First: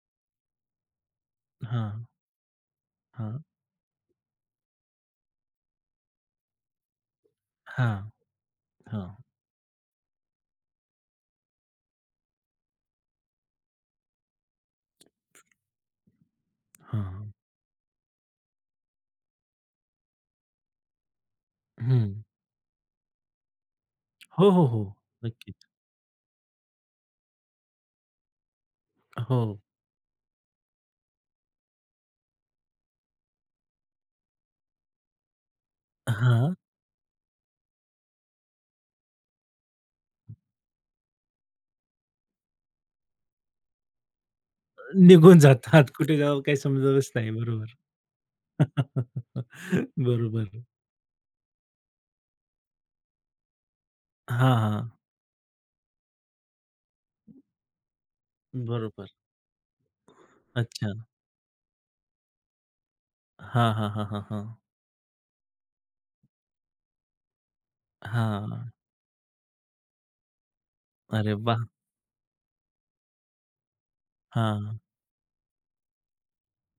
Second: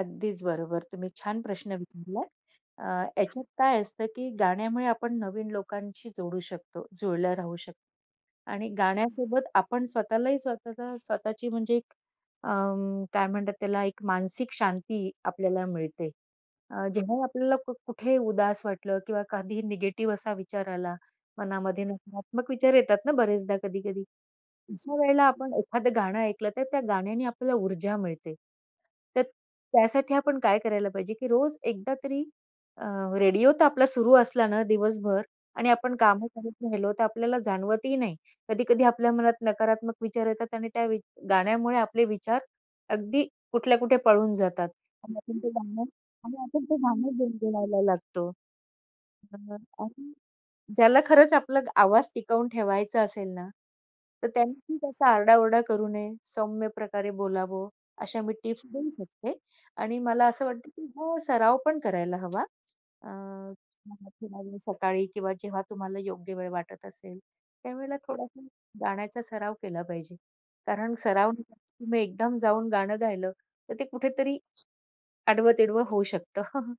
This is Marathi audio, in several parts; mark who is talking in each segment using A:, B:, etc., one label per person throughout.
A: अगदीच बरोबर. तुम्ही छान प्रश्न
B: हां.
A: विचारलात. अ,
B: हां.
A: याच्यात काय असतं की गाण्यामुळे आपण नवीन लोकांशी जोडू शकतो. जुळल्या राहू शकतो
B: हां.
A: आणि
B: हां.
A: गाण्यासोबत आपण स्वतःलाही स्वतःला स्वतःची म्हणजे एक अं, काय म्हणतात त्याला? एक मानसिक शांती आपल्याला मिळते. अ,
B: हां
A: जेव्हा
B: हां.
A: आपल्याला खूप कुठेही उदास वाटलं किंवा कधीही निगेटिव्ह असा विचार आला, मनामध्ये
B: हं.
A: नकारात्मक विचार येतात ना बरेचदा कधी-कधी.
B: हो, हो, हो
A: अशा वेळेला आपण
B: नक्कीच.
A: एखादं गाणं ऐकलं, तर त्या गाण्याने आपल्याला ऊर्जा मिळते. तर
B: हो.
A: त्यासाठी आपण काय करायला पाहिजे की रोज एकदा तरी अ, रेडिओ तर आपला सुरू असला ना दिवसभर आणि आपण काम करत
B: हां.
A: राहिलो, तर आपल्याला जाणवतही नाही कधी-कधी आपल्या मनात नकारात्मक विचार येतात आणि त्या वि गाण्यामुळे आपले विचार अगदी कुठल्या कुठे पळून जातात
B: अ,
A: आणि आपण
B: निघून
A: ते गाणं
B: जातात कुठे
A: आणि
B: जावं काही
A: आपण ते
B: समजतच
A: गाणं
B: नाही. बरोबर.
A: गुणगुणायला लागतो. अ, आणि
B: बरोबर.
A: ज्याला खरंच आपला आवाज टिकवून ठेवायचा असेल ना, तर
B: हां,
A: त्यांनी
B: हां.
A: असा आरडाओरडा करू नये. सौम्यप्रकारे बोलावं. अशा मी टिप्स देऊ
B: बरोबर.
A: शकते आणि मला असं वाटतं की
B: अच्छा.
A: हां, सराव पण करायला हवा. अ,
B: हां, हां, हां, हां,
A: कामाच्या
B: हां.
A: वेळी सकाळी किंवा जेव्हा तुम्हाला योग्य वेळ वाटत असेल त्यावेळेला थोडासा
B: हां.
A: गाण्याचा सराव केला पाहिजे, कारण सराव
B: अरे वाह!
A: तुम्ही एकदम जाऊन गाणं गायलं, तर ते कुठेतरी
B: हां.
A: आडवं-तिडवं होऊ शकतं.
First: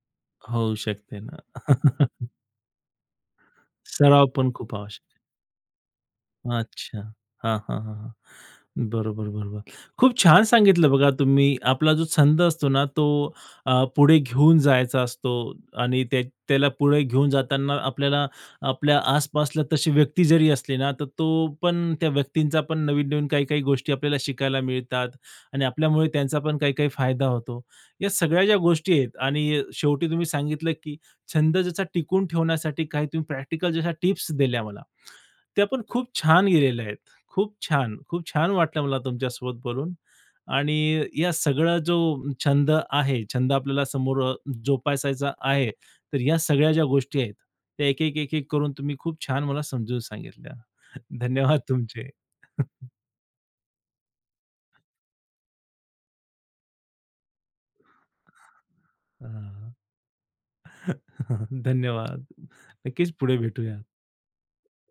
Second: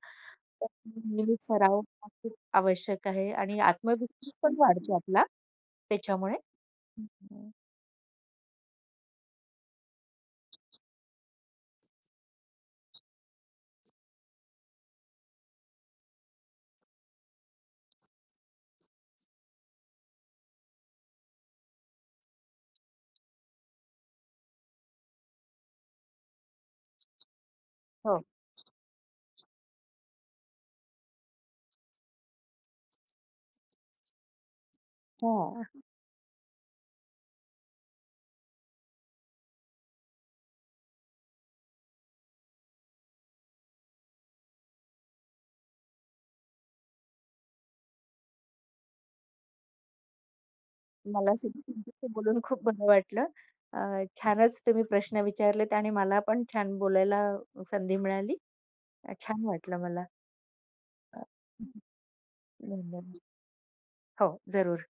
A: तर
B: होऊ
A: तुम्ही
B: शकते
A: नेहमी
B: ना.
A: सराव हा खूप आवश्यक आहे आणि
B: सराव
A: आत्मविश्वास
B: पण
A: पण
B: खूप
A: वाढतो
B: आवश्यक आहे.
A: आपला त्याच्यामुळे.
B: अच्छा.
A: [unintelligible]
B: हां, हां, हां, हां. बरोबर, बरोबर. खूप छान सांगितलं बघा तुम्ही आपला जो छंद असतो ना, तो अ, पुढे घेऊन जायचा असतो आणि त्या त्याला पुढे घेऊन जाताना आपल्याला आपल्या आसपासला तशी व्यक्ती जरी असली ना, तर तो पण त्या व्यक्तींचा पण नवीन-नवीन काही-काही गोष्टी आपल्याला शिकायला मिळतात आणि आपल्यामुळे त्यांचा पण काही-काही फायदा होतो. या
A: हो.
B: सगळ्या ज्या गोष्टी आहेत आणि शेवटी तुम्ही सांगितलं, की छंद जसा टिकून ठेवण्यासाठी काही तुम्ही प्रॅक्टिकल जसा टिप्स दिल्या मला.
A: हां.
B: त्या पण खूप छान दिलेल्या आहेत. खूप छान. खूप छान वाटलं मला तुमच्यासोबत बोलून आणि या सगळा जो छंद आहे, छंद आपल्याला समोर जोपासायचा आहे, तर ह्या सगळ्या ज्या गोष्टी आहेत त्या एक-एक, एक-एक करून तुम्ही खूप छान मला समजून सांगितल्या.
A: मला
B: धन्यवाद
A: सुद्धा तुमच्याशी
B: तुमचे.
A: बोलून खूप बरं वाटलं. अ, छानच तुम्ही प्रश्न विचारलेत आणि मला पण छान बोलायला संधी मिळाली. अ,
B: हां,
A: छान वाटलं मला.
B: हां.
A: अ,
B: धन्यवाद. नक्कीच
A: धन्यवाद.
B: पुढे भेटूया.
A: हो जरूर.